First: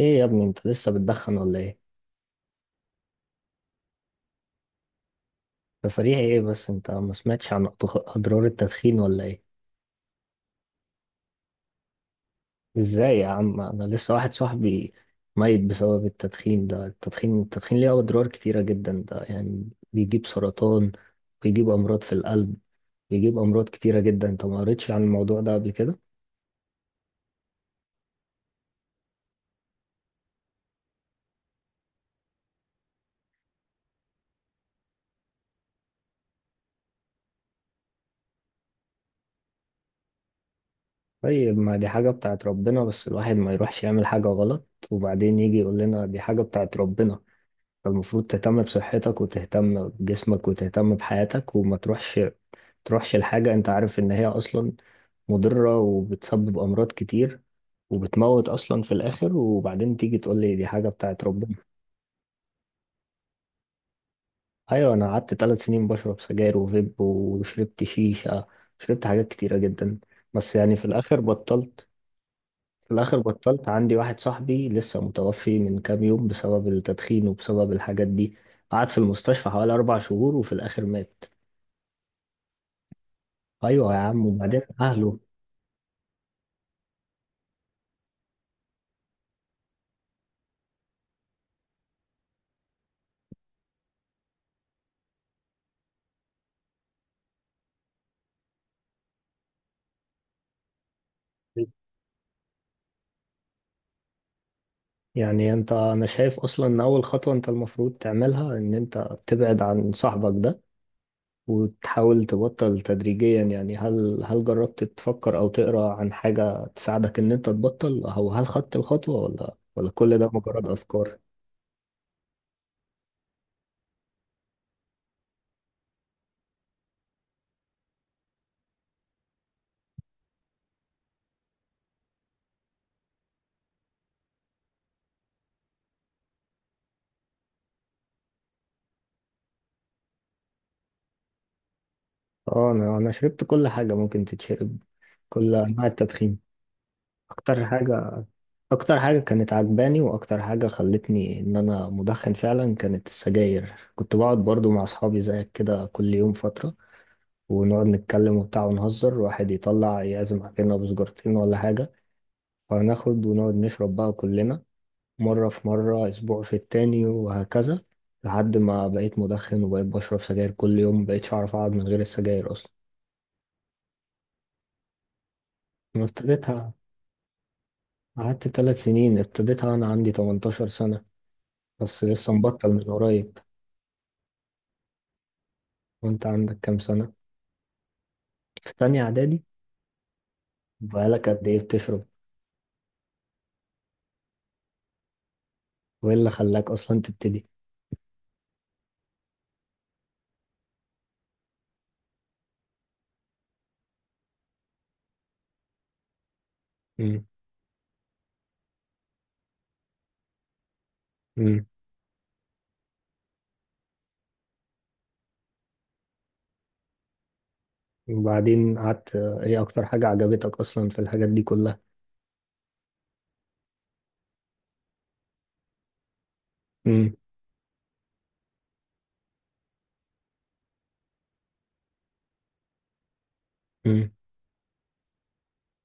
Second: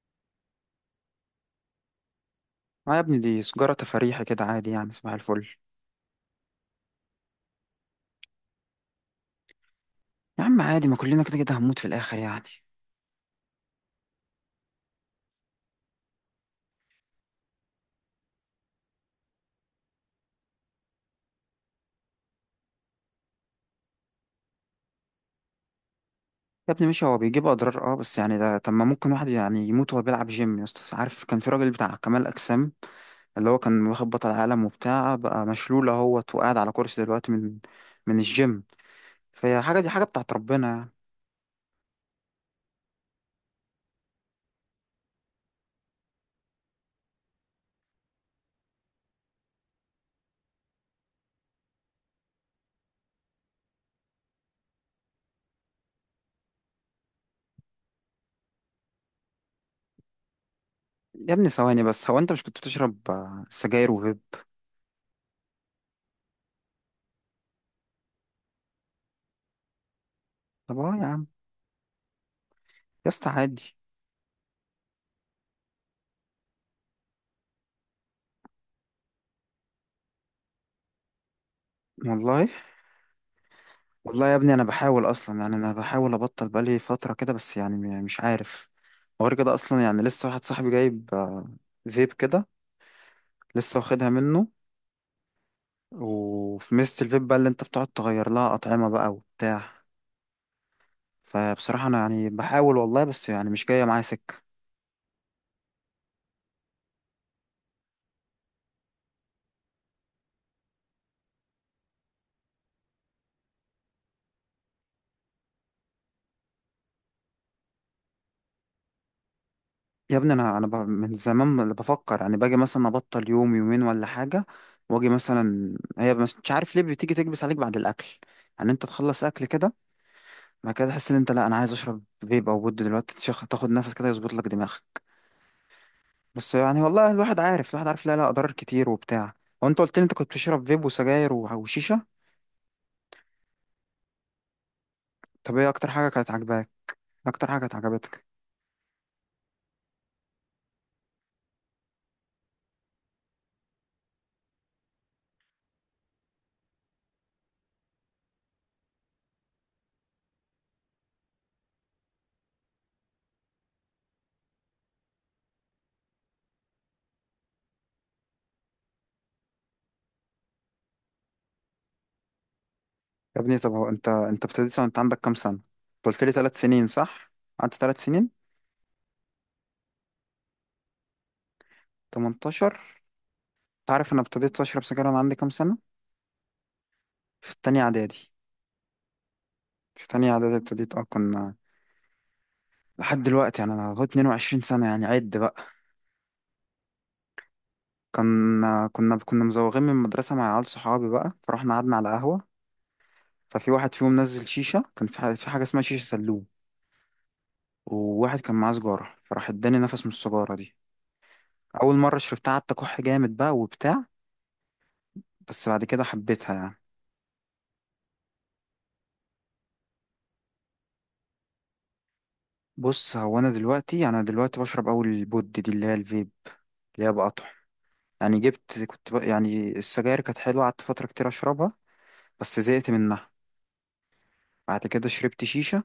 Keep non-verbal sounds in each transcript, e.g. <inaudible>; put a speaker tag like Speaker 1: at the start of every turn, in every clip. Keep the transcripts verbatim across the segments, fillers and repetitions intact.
Speaker 1: ايه يا ابني، انت لسه بتدخن ولا ايه؟
Speaker 2: اه يا ابني، دي سجارة تفريحي كده عادي يعني. صباح الفل.
Speaker 1: تفريحي ايه؟ بس انت ما سمعتش عن أضغ- اضرار التدخين ولا ايه؟
Speaker 2: يا عم عادي، ما كلنا كده كده هنموت في الآخر يعني.
Speaker 1: ازاي يا عم، انا لسه واحد صاحبي ميت بسبب التدخين. ده التدخين التدخين ليه اضرار كتيرة جدا. ده يعني بيجيب سرطان، بيجيب امراض في القلب، بيجيب امراض كتيرة جدا. انت ما قريتش عن الموضوع ده قبل كده؟
Speaker 2: يا ابني ماشي، هو بيجيب أضرار اه بس يعني ده، طب ما ممكن واحد يعني يموت وهو بيلعب جيم؟ يا اسطى عارف كان في راجل بتاع كمال أجسام، اللي هو كان واخد بطل عالم وبتاع، بقى مشلول اهوت وقاعد على كرسي دلوقتي من من الجيم. فهي حاجة، دي حاجة بتاعت ربنا يعني.
Speaker 1: طيب، ما دي حاجة بتاعت ربنا، بس الواحد ما يروحش يعمل حاجة غلط وبعدين يجي يقول لنا دي حاجة بتاعت ربنا. فالمفروض تهتم بصحتك وتهتم بجسمك وتهتم بحياتك وما تروحش تروحش لحاجة انت عارف ان هي اصلا مضرة وبتسبب امراض كتير وبتموت اصلا في الاخر، وبعدين تيجي تقول لي دي حاجة بتاعت
Speaker 2: يا ابني
Speaker 1: ربنا.
Speaker 2: ثواني بس، هو أنت مش كنت بتشرب آه، سجاير وفيب؟
Speaker 1: ايوه، انا قعدت ثلاث سنين بشرب سجاير وفيب، وشربت شيشة، شربت حاجات كتيرة جدا، بس يعني
Speaker 2: طب
Speaker 1: في
Speaker 2: اه يا
Speaker 1: الاخر
Speaker 2: عم.
Speaker 1: بطلت. في
Speaker 2: يا
Speaker 1: الاخر
Speaker 2: اسطى
Speaker 1: بطلت.
Speaker 2: عادي.
Speaker 1: عندي واحد صاحبي لسه متوفي من كام يوم بسبب التدخين وبسبب الحاجات دي. قعد في المستشفى حوالي أربع شهور وفي الآخر مات.
Speaker 2: والله.
Speaker 1: ايوه يا عم،
Speaker 2: والله يا ابني،
Speaker 1: وبعدين
Speaker 2: انا بحاول
Speaker 1: اهله.
Speaker 2: اصلا، يعني انا بحاول ابطل بقالي فتره كده، بس يعني م- مش عارف. وغير كده اصلا يعني لسه واحد صاحبي جايب آه، فيب كده. لسه واخدها منه. وفي ميزه الفيب بقى اللي انت بتقعد تغير لها اطعمه بقى وبتاع. فبصراحه انا يعني بحاول والله، بس يعني مش جايه معايا سكه.
Speaker 1: يعني انت، انا شايف اصلا ان اول خطوه انت المفروض تعملها ان انت تبعد عن صاحبك ده وتحاول تبطل تدريجيا. يعني هل هل جربت تفكر او تقرا عن حاجه تساعدك ان انت تبطل، او هل خدت الخطوه ولا ولا
Speaker 2: يا
Speaker 1: كل ده
Speaker 2: ابني انا انا
Speaker 1: مجرد
Speaker 2: ب- من
Speaker 1: افكار؟
Speaker 2: زمان اللي بفكر يعني، باجي مثلا ابطل يوم يومين ولا حاجه. واجي مثلا، هي مش مش عارف ليه بتيجي تكبس عليك بعد الاكل. يعني انت تخلص اكل كده، بعد كده تحس ان انت، لا انا عايز اشرب فيب او بود دلوقتي، تشخ- تاخد نفس كده يظبط لك دماغك. بس يعني والله، الواحد عارف الواحد عارف، لا لا، اضرار كتير وبتاع. هو انت قلت لي انت كنت بتشرب فيب وسجاير و- وشيشه.
Speaker 1: اه، انا انا شربت كل حاجه ممكن تتشرب، كل
Speaker 2: طب ايه
Speaker 1: انواع
Speaker 2: اكتر حاجه كانت
Speaker 1: التدخين.
Speaker 2: عاجباك؟ اكتر حاجه
Speaker 1: اكتر
Speaker 2: كانت
Speaker 1: حاجه،
Speaker 2: عجبتك؟
Speaker 1: اكتر حاجة كانت عجباني واكتر حاجة خلتني ان انا مدخن فعلا كانت السجاير. كنت بقعد برضو مع اصحابي زيك كده كل يوم فترة، ونقعد نتكلم وبتاع ونهزر. واحد يطلع يعزم علينا بسجارتين ولا حاجة، فناخد ونقعد نشرب بقى كلنا. مرة في مرة، اسبوع في التاني، وهكذا، لحد ما بقيت مدخن وبقيت بشرب سجاير كل يوم، مبقتش اعرف اقعد من غير السجاير اصلا.
Speaker 2: يا ابني طب هو انت انت ابتديت وانت عندك كام سنه؟
Speaker 1: أنا
Speaker 2: انت قلت لي ثلاث
Speaker 1: ابتديتها،
Speaker 2: سنين صح؟ قعدت ثلاث سنين.
Speaker 1: قعدت ثلاث سنين. ابتديتها وانا عندي تمنتاشر سنة، بس لسه مبطل
Speaker 2: تمنتاشر.
Speaker 1: من قريب.
Speaker 2: انت عارف انا ابتديت اشرب سجاير وانا عندي كام سنه؟
Speaker 1: وانت عندك كام سنة؟
Speaker 2: في تانية اعدادي.
Speaker 1: في تانية اعدادي؟
Speaker 2: في تانية اعدادي ابتديت اه
Speaker 1: بقالك قد
Speaker 2: كنا.
Speaker 1: ايه بتشرب؟
Speaker 2: لحد دلوقتي يعني انا لغايه اتنين وعشرين سنه، يعني عد بقى.
Speaker 1: وايه اللي خلاك اصلا تبتدي؟
Speaker 2: كنا كنا كنا مزوغين من المدرسة مع عيال صحابي بقى، فرحنا قعدنا على قهوة. ففي واحد فيهم نزل شيشة، كان في حاجة, في حاجة اسمها شيشة سلوم.
Speaker 1: امم،
Speaker 2: وواحد كان معاه سجارة، فراح اداني نفس من السجارة دي.
Speaker 1: امم،
Speaker 2: أول مرة شربتها قعدت أكح جامد بقى وبتاع. بس بعد كده حبيتها يعني.
Speaker 1: وبعدين قعدت ايه اكتر حاجة عجبتك اصلا في الحاجات دي كلها؟
Speaker 2: بص، هو أنا دلوقتي أنا دلوقتي بشرب أول البود دي اللي هي الفيب، اللي هي
Speaker 1: امم،
Speaker 2: بقطع. يعني جبت، كنت بق... يعني السجاير كانت حلوة، قعدت فترة كتير أشربها، بس زهقت منها.
Speaker 1: امم،
Speaker 2: بعد كده شربت شيشة.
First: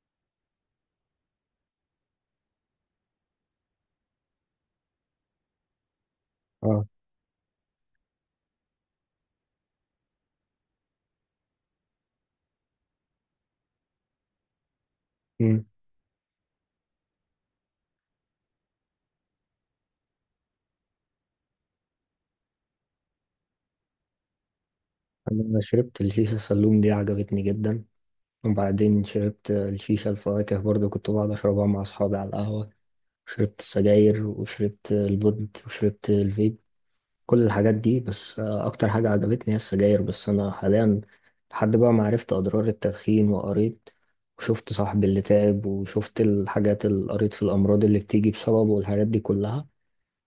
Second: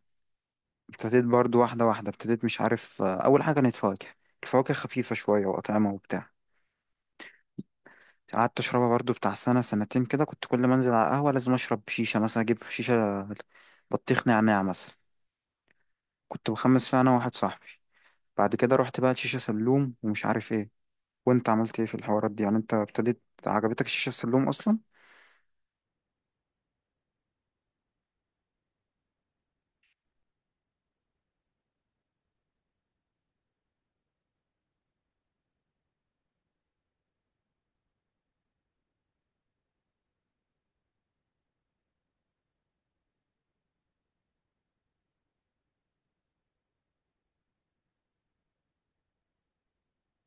Speaker 2: ابتديت برضو واحدة واحدة، ابتديت مش عارف، آه، أول حاجة كانت فواكه. الفواكه خفيفة شوية وأطعمة وبتاع.
Speaker 1: اه،
Speaker 2: قعدت أشربها برضو بتاع سنة سنتين كده. كنت كل ما أنزل على القهوة لازم أشرب شيشة، مثلا أجيب شيشة بطيخ نعناع مثلا.
Speaker 1: امم.
Speaker 2: كنت بخمس فيها أنا وواحد صاحبي. بعد كده رحت بقى لشيشة سلوم ومش عارف إيه. وأنت عملت إيه في الحوارات دي يعني؟ أنت ابتديت؟ عجبتك الشيشة السلوم أصلا؟
Speaker 1: انا شربت الشيشة السلوم دي، عجبتني جدا. وبعدين شربت الشيشة الفواكه برضو، كنت بقعد اشربها مع اصحابي على القهوة. شربت السجاير وشربت البود وشربت الفيب، كل الحاجات دي. بس آه، اكتر حاجة عجبتني هي السجاير. بس انا حاليا لحد بقى ما عرفت اضرار التدخين، وقريت وشفت صاحبي اللي تعب، وشفت الحاجات اللي قريت في الامراض اللي بتيجي بسببه والحاجات دي كلها،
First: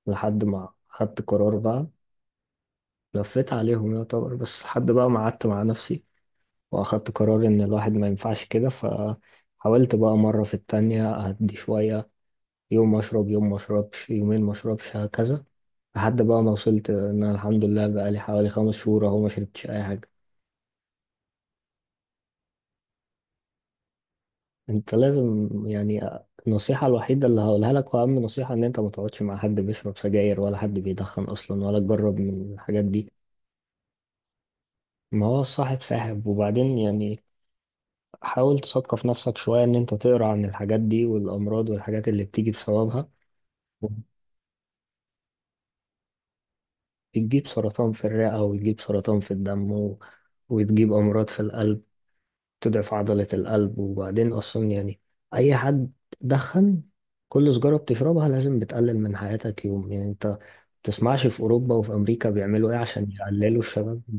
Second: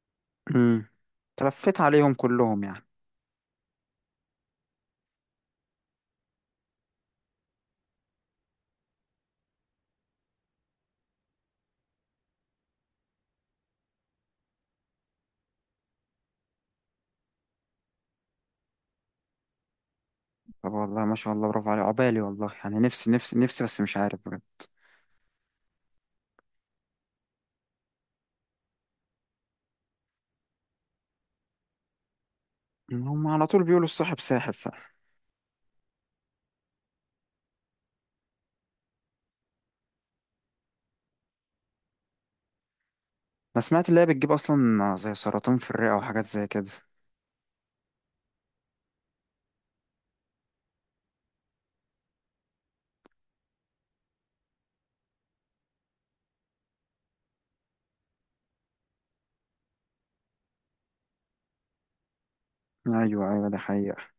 Speaker 1: لحد ما
Speaker 2: امم.
Speaker 1: خدت قرار
Speaker 2: تلفيت
Speaker 1: بقى.
Speaker 2: عليهم كلهم يعني.
Speaker 1: لفيت عليهم يعتبر، بس لحد بقى ما قعدت مع نفسي واخدت قرار ان الواحد ما ينفعش كده، فحاولت بقى مرة في التانية اهدي شوية. يوم اشرب، يوم ما اشربش، يومين ما اشربش، هكذا، لحد بقى ما وصلت ان انا الحمد لله بقى لي حوالي خمس شهور اهو ما شربتش اي حاجه.
Speaker 2: طب والله ما شاء الله، برافو عليك، عقبالي والله. يعني نفسي نفسي نفسي، بس مش عارف بجد.
Speaker 1: انت لازم يعني، النصيحه الوحيده اللي هقولها لك واهم نصيحه ان انت ما تقعدش مع حد بيشرب سجاير ولا حد بيدخن اصلا، ولا تجرب من الحاجات دي.
Speaker 2: هم على طول بيقولوا الصاحب ساحب.
Speaker 1: ما هو الصاحب ساحب، وبعدين يعني حاول تثقف نفسك شويه، ان انت تقرا عن الحاجات دي والامراض والحاجات اللي بتيجي بسببها.
Speaker 2: انا سمعت اللي هي بتجيب اصلا زي سرطان في الرئة وحاجات زي كده.
Speaker 1: بتجيب سرطان في الرئه، وتجيب سرطان في الدم، و... وتجيب امراض في القلب، تضعف عضلة القلب. وبعدين أصلا يعني أي حد دخن، كل سجارة بتشربها لازم بتقلل من حياتك يوم. يعني أنت ما تسمعش في أوروبا وفي أمريكا بيعملوا إيه عشان
Speaker 2: ايوه ايوه،
Speaker 1: يقللوا
Speaker 2: ده
Speaker 1: الشباب،
Speaker 2: حقيقة.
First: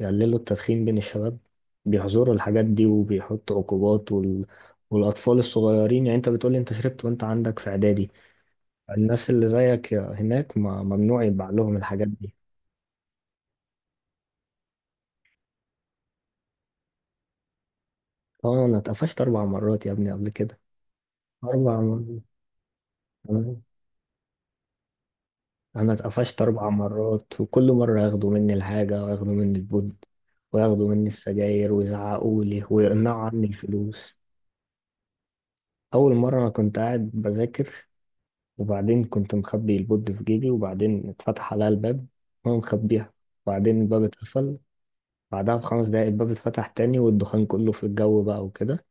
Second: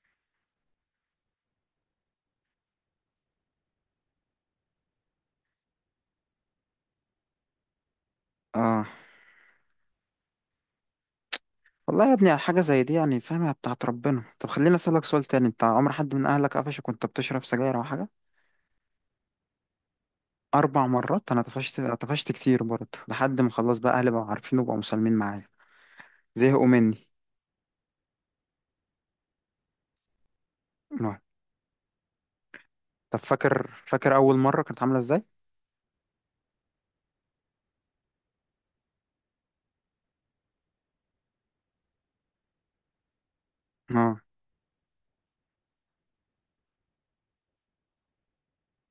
Speaker 1: يقللوا التدخين بين الشباب؟ بيحظروا الحاجات دي وبيحطوا عقوبات، وال... والأطفال الصغيرين يعني. أنت بتقولي أنت شربت وأنت عندك في إعدادي،
Speaker 2: اه.
Speaker 1: الناس اللي زيك هناك ما ممنوع يتباع لهم الحاجات
Speaker 2: والله يا ابني،
Speaker 1: دي.
Speaker 2: على حاجة زي دي يعني، فاهمها بتاعت ربنا. طب خليني اسألك سؤال تاني، انت عمر حد من اهلك قفشك وانت بتشرب سجاير او حاجة؟
Speaker 1: طبعا أنا اتقفشت أربع مرات يا ابني قبل كده.
Speaker 2: اربع مرات. انا
Speaker 1: أربع
Speaker 2: طفشت طفشت كتير برضه، لحد ما
Speaker 1: مرات
Speaker 2: خلاص بقى اهلي بقوا عارفين وبقوا مسالمين معايا.
Speaker 1: انا اتقفشت
Speaker 2: زهقوا
Speaker 1: اربع
Speaker 2: مني.
Speaker 1: مرات وكل مره ياخدوا مني الحاجه وياخدوا مني البود وياخدوا مني
Speaker 2: آه.
Speaker 1: السجاير ويزعقوا لي
Speaker 2: طب
Speaker 1: ويقنعوا عني
Speaker 2: فاكر فاكر
Speaker 1: الفلوس.
Speaker 2: اول مرة كانت عاملة ازاي؟
Speaker 1: اول مره انا كنت قاعد بذاكر، وبعدين كنت مخبي البود في جيبي، وبعدين اتفتح عليا الباب وانا مخبيها، وبعدين الباب
Speaker 2: اه.
Speaker 1: اتقفل. بعدها بخمس دقايق الباب اتفتح تاني والدخان كله في الجو بقى وكده.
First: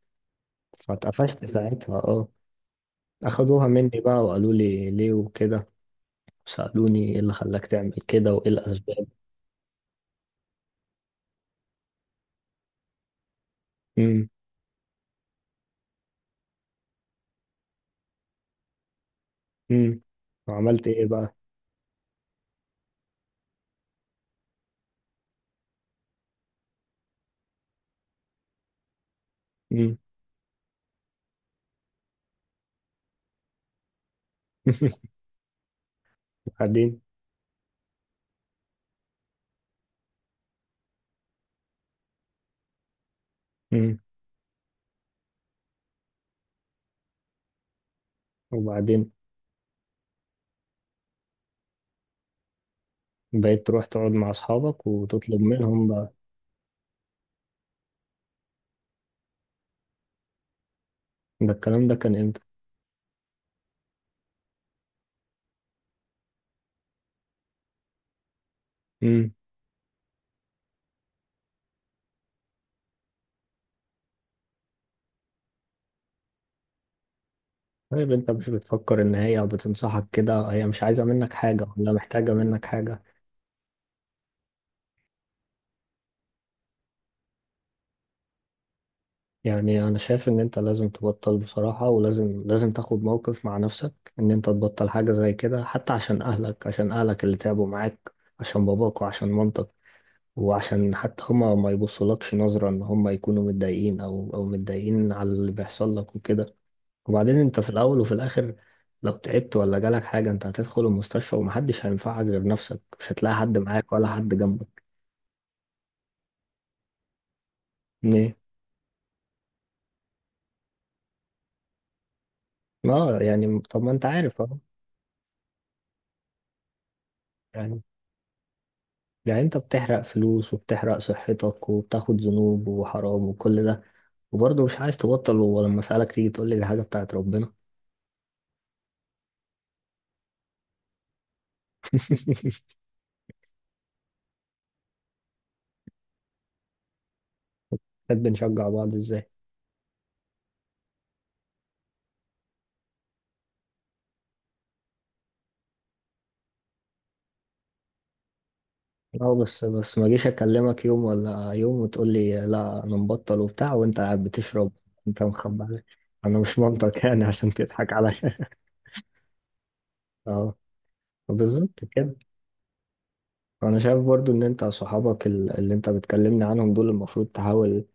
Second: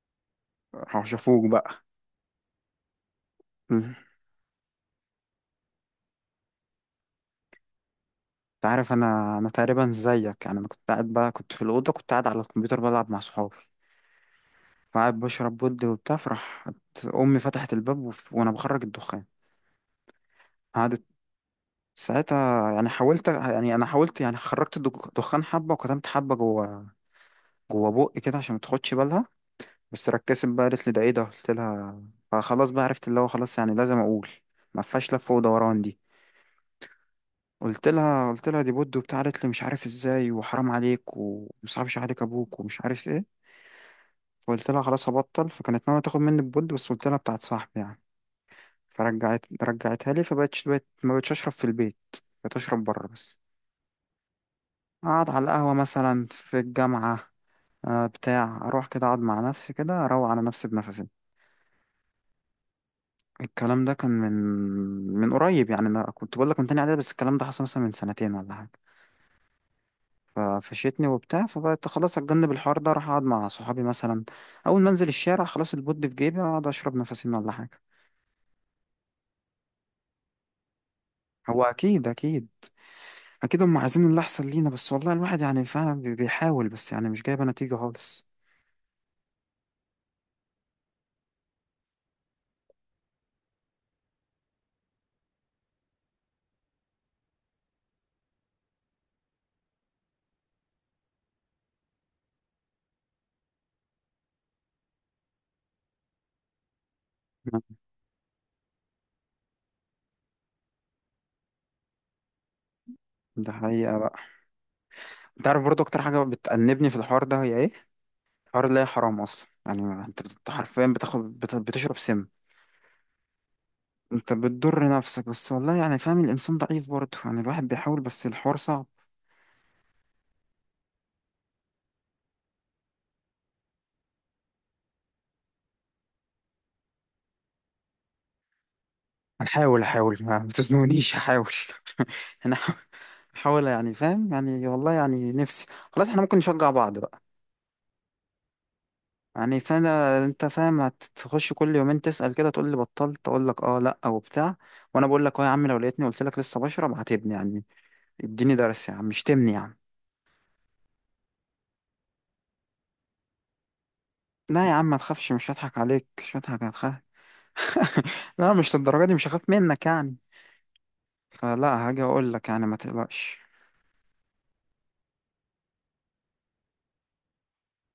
Speaker 2: راحوا
Speaker 1: فاتقفشت
Speaker 2: شافوك بقى؟
Speaker 1: ساعتها، اه. اخدوها مني
Speaker 2: مم.
Speaker 1: بقى وقالوا لي ليه وكده، سألوني ايه اللي خلاك تعمل كده وايه
Speaker 2: انت عارف،
Speaker 1: الاسباب.
Speaker 2: انا انا تقريبا زيك، يعني انا كنت قاعد بقى، كنت في الاوضه، كنت قاعد على الكمبيوتر بلعب مع صحابي. فقعد بشرب بود وبتاع، فراح امي فتحت الباب، وف- وانا بخرج الدخان.
Speaker 1: امم، وعملت
Speaker 2: قعدت
Speaker 1: ايه بقى؟
Speaker 2: ساعتها يعني حاولت يعني انا حاولت يعني، خرجت الدك- دخان حبه وكتمت حبه جوه، جوه بقي كده عشان ما تاخدش بالها.
Speaker 1: امم،
Speaker 2: بس ركزت بقى، قالت لي ده ايه ده؟ قلت لها، فخلاص بقى عرفت اللي هو خلاص، يعني لازم اقول، ما
Speaker 1: <laughs>
Speaker 2: فيهاش لف ودوران دي.
Speaker 1: وبعدين؟
Speaker 2: قلت لها قلت لها دي بود وبتاع. قالت لي مش عارف ازاي، وحرام عليك، ومصعبش عليك ابوك، ومش عارف ايه.
Speaker 1: امم،
Speaker 2: فقلت لها خلاص هبطل، فكانت ناويه تاخد مني البود، بس قلت لها بتاعت صاحبي يعني.
Speaker 1: وبعدين
Speaker 2: فرجعت رجعتها لي، فبقتش بقت ما بقتش اشرب في البيت، بقيت اشرب بره بس.
Speaker 1: بقيت تروح تقعد مع اصحابك
Speaker 2: اقعد
Speaker 1: وتطلب
Speaker 2: على القهوه
Speaker 1: منهم بقى؟
Speaker 2: مثلا في الجامعه، آه، بتاع اروح كده اقعد مع نفسي كده، اروق على نفسي بنفسي.
Speaker 1: ده الكلام ده كان امتى؟
Speaker 2: الكلام ده كان من من قريب يعني، انا كنت بقول لك من تاني اعدادي، بس الكلام ده حصل مثلا من سنتين ولا حاجه.
Speaker 1: امم.
Speaker 2: ففشيتني وبتاع، فبقيت خلاص اتجنب الحوار ده، اروح اقعد مع صحابي مثلا. اول ما انزل الشارع خلاص البود في جيبي، اقعد اشرب نفسي ولا حاجه.
Speaker 1: طيب انت مش بتفكر ان هي بتنصحك كده، هي مش عايزة منك
Speaker 2: هو
Speaker 1: حاجة ولا
Speaker 2: اكيد
Speaker 1: محتاجة
Speaker 2: اكيد.
Speaker 1: منك حاجة؟
Speaker 2: اكيد هم عايزين اللي احسن لينا، بس والله الواحد يعني فعلا بي- بيحاول، بس يعني مش جايبه نتيجه خالص.
Speaker 1: يعني انا شايف ان انت لازم تبطل بصراحة، ولازم لازم تاخد موقف مع نفسك ان انت تبطل حاجة زي كده، حتى عشان اهلك، عشان اهلك اللي تعبوا معاك، عشان باباك وعشان مامتك. وعشان حتى هما ما يبصولكش نظرة ان هما يكونوا متضايقين او او متضايقين على اللي بيحصل لك وكده. وبعدين انت في الاول وفي الاخر لو تعبت ولا جالك حاجة، انت هتدخل المستشفى ومحدش هينفعك غير نفسك، مش هتلاقي
Speaker 2: ده
Speaker 1: حد معاك
Speaker 2: حقيقه
Speaker 1: ولا
Speaker 2: بقى.
Speaker 1: حد جنبك.
Speaker 2: انت عارف برضه اكتر حاجه بتأنبني في الحوار ده هي ايه؟
Speaker 1: ليه؟
Speaker 2: حوار اللي هي حرام اصلا، يعني انت بت- حرفيا بتاخد بت- بتشرب سم.
Speaker 1: اه، يعني طب ما انت
Speaker 2: انت
Speaker 1: عارف اهو.
Speaker 2: بتضر نفسك بس، والله يعني فاهم، الانسان ضعيف برضه يعني، الواحد
Speaker 1: يعني
Speaker 2: بيحاول بس الحوار صعب.
Speaker 1: يعني انت بتحرق فلوس وبتحرق صحتك وبتاخد ذنوب وحرام وكل ده، وبرضه مش عايز تبطل، ولما اسألك تيجي تقول لي دي حاجة بتاعت ربنا.
Speaker 2: هنحاول احاول، ما ما تزنونيش، احاول <laughs> انا احاول، يعني فاهم يعني، والله يعني نفسي. خلاص احنا ممكن نشجع بعض بقى.
Speaker 1: <laughs> بنشجع بعض ازاي؟
Speaker 2: يعني فانا انت فاهم، هتخش كل يومين تسأل كده، تقول لي بطلت؟ اقول لك اه لا او بتاع. وانا بقول لك اه يا عم، لو لقيتني قلت لك لسه بشرب، هتبني يعني، اديني درس يا عم،
Speaker 1: اه
Speaker 2: شتمني يا
Speaker 1: بس،
Speaker 2: عم.
Speaker 1: بس ما جيش اكلمك يوم ولا يوم وتقول لي لا انا مبطل وبتاع وانت قاعد
Speaker 2: لا
Speaker 1: بتشرب.
Speaker 2: يا عم ما
Speaker 1: انت
Speaker 2: تخافش، مش
Speaker 1: مخبي
Speaker 2: هضحك
Speaker 1: عليا،
Speaker 2: عليك، مش
Speaker 1: انا مش
Speaker 2: هضحك هتخاف.
Speaker 1: منطق <laughs> يعني عشان تضحك
Speaker 2: <laughs>
Speaker 1: عليا.
Speaker 2: لا مش للدرجه دي، مش هخاف منك يعني.
Speaker 1: <laughs> اه، بالظبط
Speaker 2: فلا هاجي
Speaker 1: كده.
Speaker 2: اقول لك يعني، ما تقلقش.
Speaker 1: انا شايف برضو ان انت صحابك، ال- اللي انت بتكلمني عنهم دول، المفروض تحاول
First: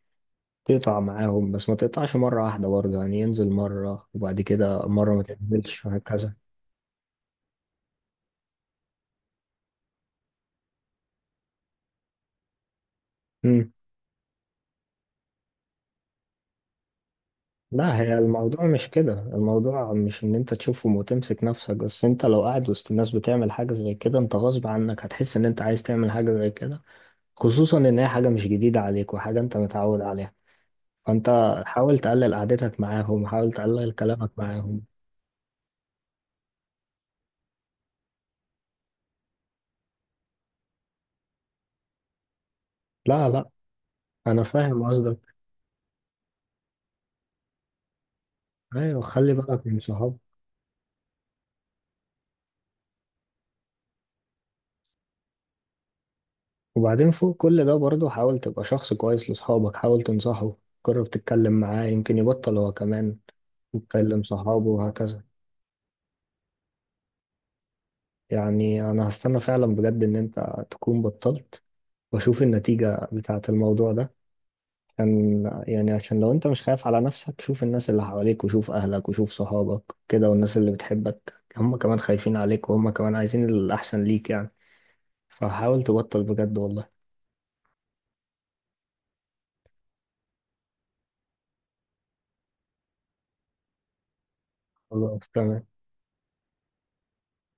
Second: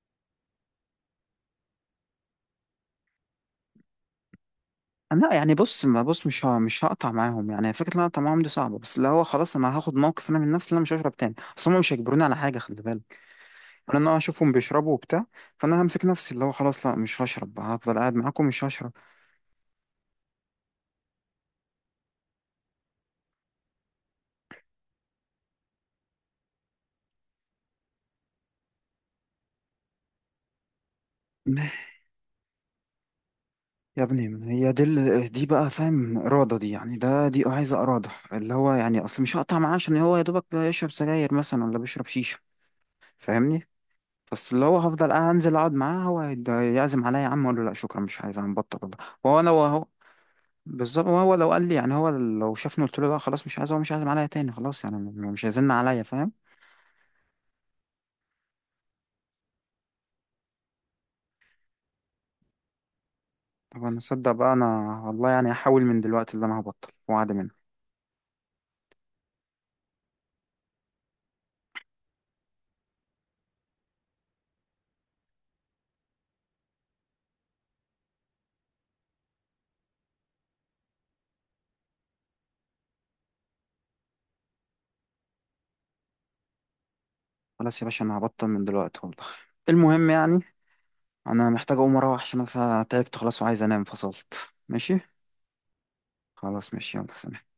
Speaker 1: تقطع معاهم، بس ما تقطعش مرة واحدة برضو. يعني ينزل مرة، وبعد كده مرة ما
Speaker 2: لا يعني
Speaker 1: تنزلش،
Speaker 2: بص ما بص،
Speaker 1: وهكذا.
Speaker 2: مش ه- مش هقطع معاهم، يعني فكره ان انا اقطع معاهم دي صعبه، بس اللي هو خلاص انا هاخد موقف انا من نفسي ان انا مش هشرب تاني، اصل هم مش هيجبروني على حاجه، خلي بالك.
Speaker 1: مم.
Speaker 2: انا أنا اشوفهم بيشربوا وبتاع، فانا همسك نفسي، اللي هو خلاص لا مش هشرب،
Speaker 1: لا،
Speaker 2: هفضل
Speaker 1: هي
Speaker 2: قاعد معاكم مش
Speaker 1: الموضوع مش
Speaker 2: هشرب.
Speaker 1: كده. الموضوع مش ان انت تشوفهم وتمسك نفسك بس. انت لو قاعد وسط الناس بتعمل حاجة زي كده، انت غصب عنك هتحس ان انت عايز تعمل حاجة زي كده، خصوصا ان هي حاجة مش جديدة عليك وحاجة انت متعود عليها. فانت حاول تقلل قعدتك معاهم، حاول تقلل
Speaker 2: يا
Speaker 1: كلامك
Speaker 2: ابني هي
Speaker 1: معاهم.
Speaker 2: دي ال- دي بقى، فاهم؟ إرادة دي يعني، ده دي عايزة إرادة، اللي هو يعني أصل مش هقطع معاه عشان هو يا دوبك بيشرب سجاير مثلا ولا بيشرب شيشة،
Speaker 1: لا لا
Speaker 2: فاهمني؟
Speaker 1: انا
Speaker 2: بس اللي هو
Speaker 1: فاهم
Speaker 2: هفضل
Speaker 1: قصدك.
Speaker 2: قاعد، أنزل أقعد معاه، هو هيد- يعزم عليا، يا عم أقول له لا شكرا مش عايز، أنا مبطل والله.
Speaker 1: ايوه، خلي
Speaker 2: وهو أنا
Speaker 1: بالك من
Speaker 2: وهو
Speaker 1: صحابك.
Speaker 2: بالظبط. وهو لو قال لي يعني، هو لو شافني قلت له لا خلاص مش عايز، هو مش عايز عليا تاني خلاص يعني، م- مش هيزن عليا، فاهم؟
Speaker 1: وبعدين فوق كل ده برضه، حاول تبقى شخص كويس لصحابك، حاول تنصحه، جرب تتكلم معاه يمكن يبطل هو كمان،
Speaker 2: طب انا
Speaker 1: يتكلم
Speaker 2: اصدق بقى
Speaker 1: صحابه
Speaker 2: انا
Speaker 1: وهكذا.
Speaker 2: والله يعني هحاول من دلوقتي اللي انا هبطل، وعد مني.
Speaker 1: يعني انا هستنى فعلا بجد ان انت تكون بطلت، واشوف النتيجة بتاعة الموضوع ده. عشان يعني عشان لو انت مش خايف على نفسك، شوف الناس اللي حواليك، وشوف اهلك وشوف صحابك كده، والناس اللي بتحبك هم كمان خايفين عليك، وهم كمان عايزين الاحسن ليك يعني. فحاول تبطل بجد والله.
Speaker 2: خلاص يا باشا انا هبطل من دلوقتي والله. المهم يعني، انا محتاج اقوم اروح، عشان انا تعبت خلاص وعايز انام، فصلت ماشي.
Speaker 1: خلاص تمام.
Speaker 2: خلاص ماشي، يلا سلام.